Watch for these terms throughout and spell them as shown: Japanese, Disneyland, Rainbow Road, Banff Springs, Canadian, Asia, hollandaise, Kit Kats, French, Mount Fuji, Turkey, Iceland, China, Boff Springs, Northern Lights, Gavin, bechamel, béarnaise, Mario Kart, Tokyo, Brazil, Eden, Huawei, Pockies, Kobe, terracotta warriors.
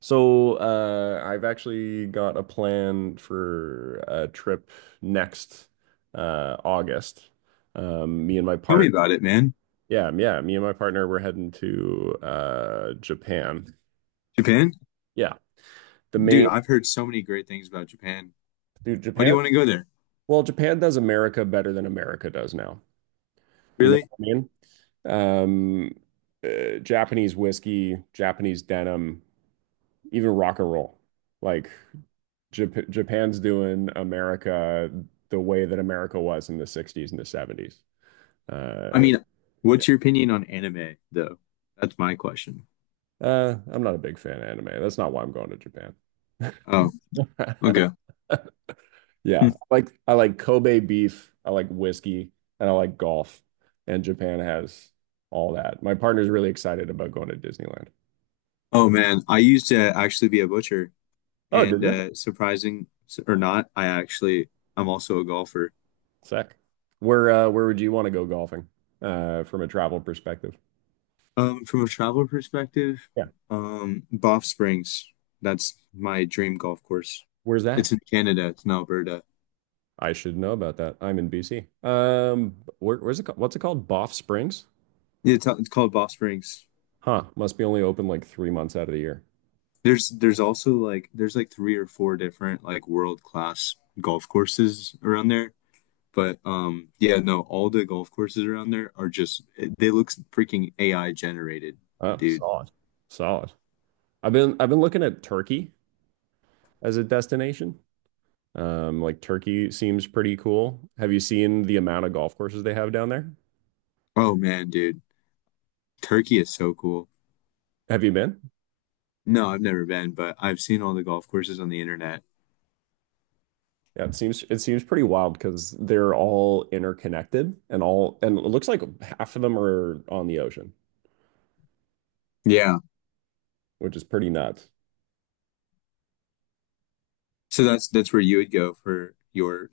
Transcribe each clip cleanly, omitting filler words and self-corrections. So, I've actually got a plan for a trip next August. Me and my Tell me part, about it, man. yeah, yeah, me and my partner, we're heading to Japan. Japan? Yeah, the Dude, main, I've heard so many great things about Japan. dude, Why do you Japan. want to go there? Well, Japan does America better than America does now. You know Really? what I mean? Um, Japanese whiskey, Japanese denim, even rock and roll. Like Japan's doing America the way that America was in the 60s and the 70s. I Uh, mean, yeah. what's your opinion on anime, though? That's my question. I'm not a big fan of anime. That's not why I'm going to Japan. Oh, okay. Hmm. Yeah, like I like Kobe beef, I like whiskey, and I like golf. And Japan has all that. My partner's really excited about going to Disneyland. Oh, man. I used to actually be a butcher, Oh, did and you? Surprising or not, I actually, I'm also a golfer. Sick. Where would you want to go golfing from a travel perspective? From a travel perspective, Yeah. Banff Springs, that's my dream golf course. Where's that? It's in Canada, it's in Alberta. I should know about that. I'm in BC. Where's it? What's it called? Boff Springs? Yeah, it's called Banff Springs. Huh. Must be only open like 3 months out of the year. There's also like there's like three or four different like world class golf courses around there. But yeah, no, all the golf courses around there are just they look freaking AI generated, Oh, dude. solid, solid. I've been looking at Turkey as a destination. Like Turkey seems pretty cool. Have you seen the amount of golf courses they have down there? Oh man, dude. Turkey is so cool. Have you been? No, I've never been, but I've seen all the golf courses on the internet. Yeah, it seems pretty wild because they're all interconnected and all and it looks like half of them are on the ocean, Yeah. which is pretty nuts. So that's where you would go for your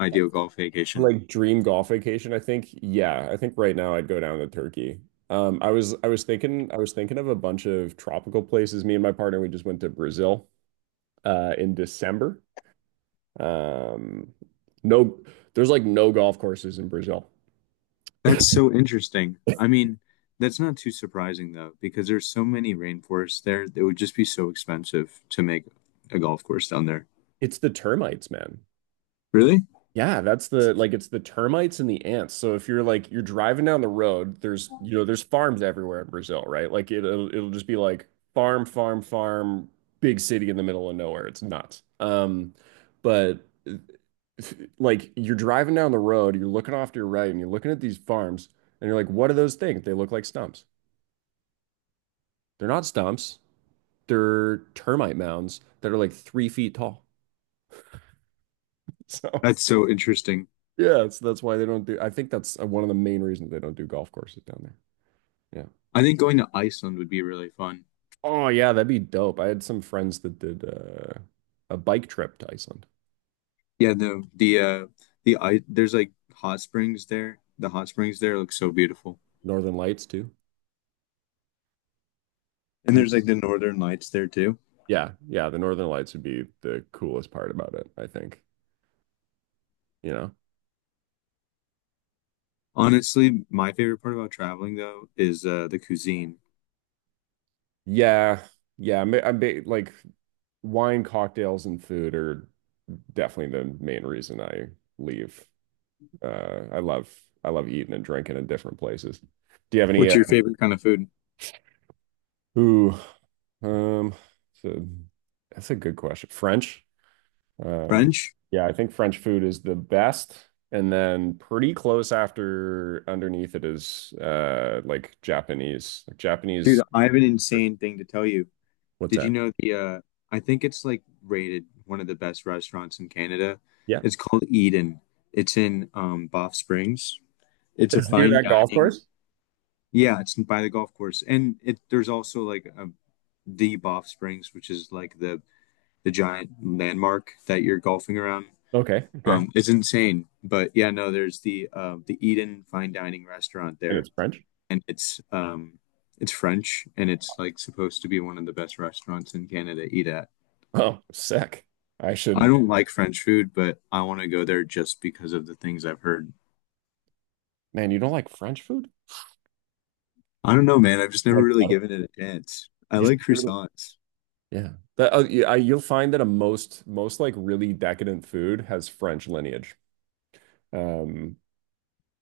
ideal golf vacation. Like dream golf vacation, I think. Yeah, I think right now I'd go down to Turkey. I was thinking of a bunch of tropical places. Me and my partner, we just went to Brazil in December. Um, no, there's like no golf courses in Brazil. That's so interesting. I mean, that's not too surprising though, because there's so many rainforests there. It would just be so expensive to make a golf course down there. It's the termites, man. Really? Yeah, that's the like it's the termites and the ants. So if you're like you're driving down the road, there's you know there's farms everywhere in Brazil, right? Like it'll just be like farm, farm, farm, big city in the middle of nowhere. It's nuts. But like you're driving down the road, you're looking off to your right, and you're looking at these farms, and you're like, what are those things? They look like stumps. They're not stumps. They're termite mounds that are like 3 feet tall. So. That's so interesting. Yeah, that's why they don't do. I think that's one of the main reasons they don't do golf courses down there. Yeah. I think going to Iceland would be really fun. Oh yeah, that'd be dope. I had some friends that did a bike trip to Iceland. Yeah, there's like hot springs there. The hot springs there look so beautiful. Northern Lights too. And And- there's like the northern lights there too. Yeah, yeah, the Northern Lights would be the coolest part about it, I think. You know? Honestly, my favorite part about traveling though is the cuisine. Yeah, yeah. Like wine, cocktails, and food are definitely the main reason I leave. Uh, I love I love eating and drinking in different places. Do you have any What's uh, your favorite kind of food? Ooh. Um, so that's a good question. French. Um, French? yeah, I think French food is the best. And then pretty close after underneath it is like Japanese. Like Dude, Japanese. I have an insane thing to tell you. What's Did you that? know the I think it's like rated one of the best restaurants in Canada. Yeah. It's called Eden. It's in Banff Springs. It's a It's near fine that golf dining. course. Yeah, it's by the golf course. And it there's also like a, the Banff Springs, which is like the giant landmark that you're golfing around. Okay, okay. It's insane. But yeah, no, there's the Eden fine dining restaurant And there it's French. and it's French and it's like supposed to be one of the best restaurants in Canada to eat at. Oh, sick. I I should. don't like French food, but I want to go there just because of the things I've heard. Man, you don't like French food? I don't know, man. I've just never Like really butter? given it a chance. I You should like give it a- croissants. Yeah. Yeah, you'll find that a most most like really decadent food has French lineage. Um,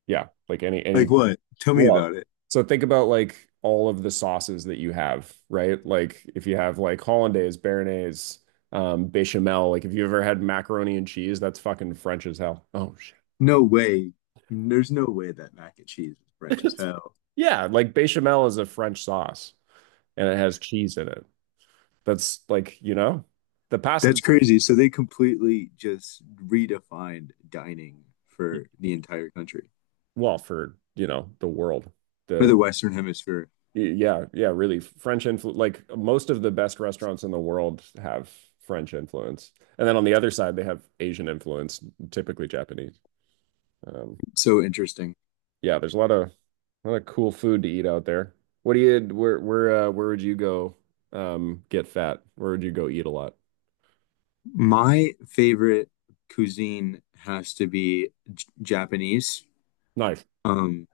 Yeah, like Like any what? Tell me well, about it. so think about like all of the sauces that you have, right? Like if you have like hollandaise, béarnaise, bechamel, like if you ever had macaroni and cheese, that's fucking French as hell. Oh shit. No way. There's no way that mac and cheese is French as hell. Yeah, like bechamel is a French sauce and it has cheese in it. That's like, the past That's crazy. So they completely just redefined dining for the entire country, well, for, the world. for The the Western Hemisphere. Yeah, yeah, really. French influence, like most of the best restaurants in the world have French influence. And then on the other side, they have Asian influence, typically Japanese. Um, So interesting. yeah, there's a lot of cool food to eat out there. What do you where would you go get fat? Where would you go eat a lot? My favorite cuisine has to be J Japanese. Nice. Um,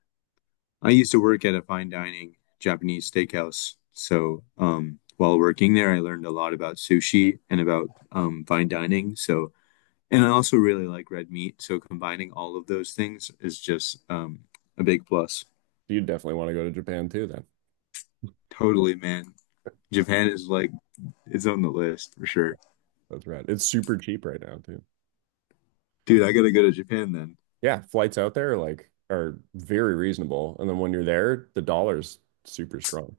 I used to work at a fine dining Japanese steakhouse. So, while working there, I learned a lot about sushi and about fine dining. So, and I also really like red meat. So, combining all of those things is just a big plus. You definitely want to go to Japan too then. Totally, man. Japan is like, it's on the list for sure. That's right. It's super cheap right now too. Dude, I gotta go to Japan then. Yeah, flights out there like are very reasonable. And then when you're there, the dollar's super strong.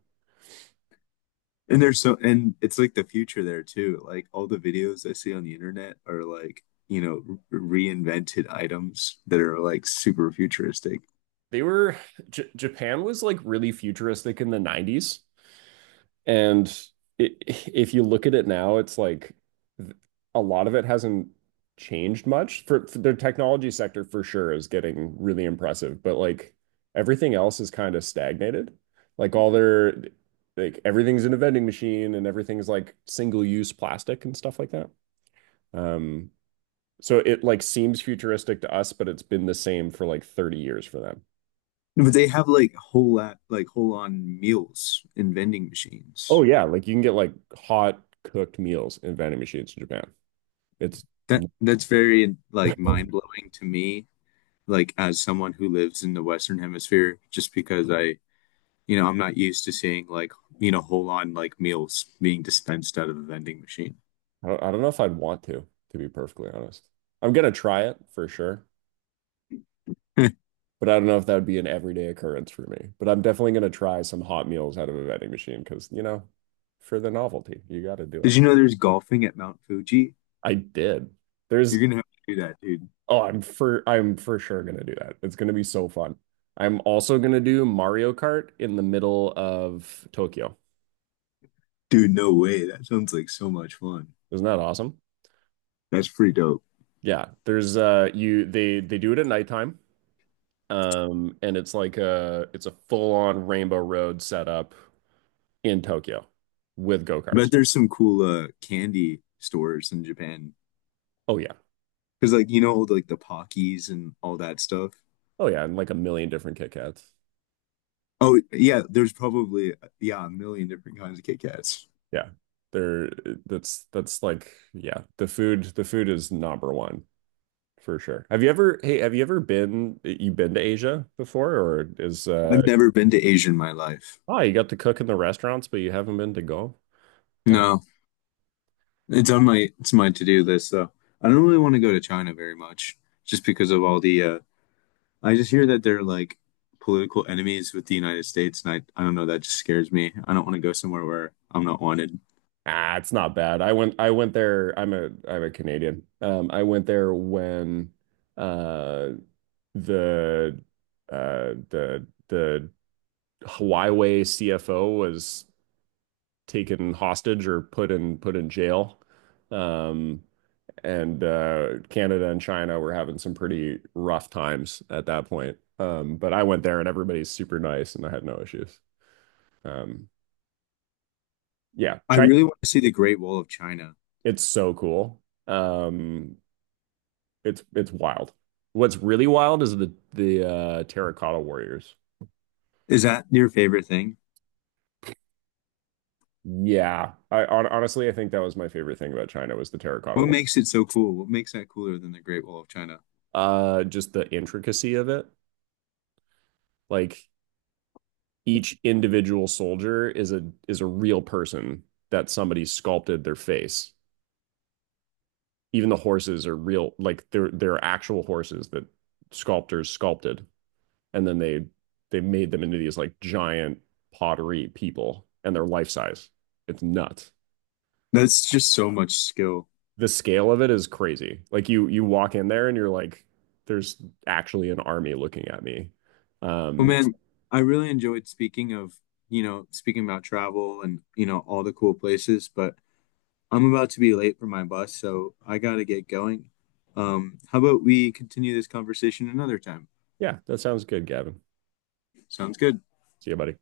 And there's so, and it's like the future there too. Like, all the videos I see on the internet are like, you know, reinvented items that are like super futuristic. they were Japan was like really futuristic in the 90s. And it, if you look at it now, it's like a lot of it hasn't changed much. For their technology sector for sure is getting really impressive, but like everything else is kind of stagnated. Like all their, like, everything's in a vending machine and everything's like single use plastic and stuff like that. Um so it like seems futuristic to us, but it's been the same for like 30 years for them. No, but they have like like whole on meals in vending Oh machines. yeah, like you can get like hot cooked meals in vending machines in Japan. It's I That's very like mind blowing to me, like as someone who lives in the Western Hemisphere, just because I, you know, I'm not used to seeing like, you know, whole on like meals being dispensed out of a vending machine. I don't know if I'd want to be perfectly honest. I'm gonna try it for sure, Did but I don't know if that would be an everyday occurrence for me. But I'm definitely gonna try some hot meals out of a vending machine because, for the novelty, you got to do it. you know there's golfing at Mount Fuji? I did. You're There's gonna have to do that, dude. oh, I'm for sure gonna do that. It's gonna be so fun. I'm also gonna do Mario Kart in the middle of Tokyo. Dude, no way. That sounds like so much fun. Isn't that awesome? That's pretty dope. Yeah, there's you they do it at nighttime. And it's a full-on Rainbow Road setup in Tokyo with But go-karts. there's some cool candy stores in Japan. Oh yeah. Because like you know like the Pockies and all that stuff. Oh yeah, and like a million different Kit Kats. Oh yeah, there's probably yeah a million different kinds of Kit Kats. Yeah. There that's like yeah, the food is number one for sure. Have you ever Hey, have you ever been you been to Asia before or is. I've never been to Asia in my life. Oh, you got to cook in the restaurants, but you haven't been to go? No, it's my to-do list though. I don't really want to go to China very much just because of all the I just hear that they're like political enemies with the United States and I don't know, that just scares me. I don't want to go somewhere where I'm not wanted. Ah, it's not bad. I went there. I'm a Canadian. I went there when uh the the Huawei CFO was taken hostage or put in jail. Um and Canada and China were having some pretty rough times at that point. But I went there and everybody's super nice and I had no issues. Um yeah, I China, really want to see the Great Wall of China. it's so cool. Um it's wild. What's really wild is the terracotta warriors. Is that your favorite thing? Yeah, I honestly I think that was my favorite thing about China was the terracotta What war. makes it so cool? What makes that cooler than the Great Wall of China? Just the intricacy of it. Like each individual soldier is a real person that somebody sculpted their face. Even the horses are real, like they're actual horses that sculptors sculpted, and then they made them into these like giant pottery people, and they're life size. It's nuts. That's just so much skill. The scale of it is crazy. Like you walk in there and you're like, there's actually an army looking at me. Well, Um, man, I really enjoyed speaking of, you know, speaking about travel and, you know, all the cool places, but I'm about to be late for my bus, so I gotta get going. How about we continue this conversation another time? yeah, that sounds good, Gavin. Sounds good. See you, buddy.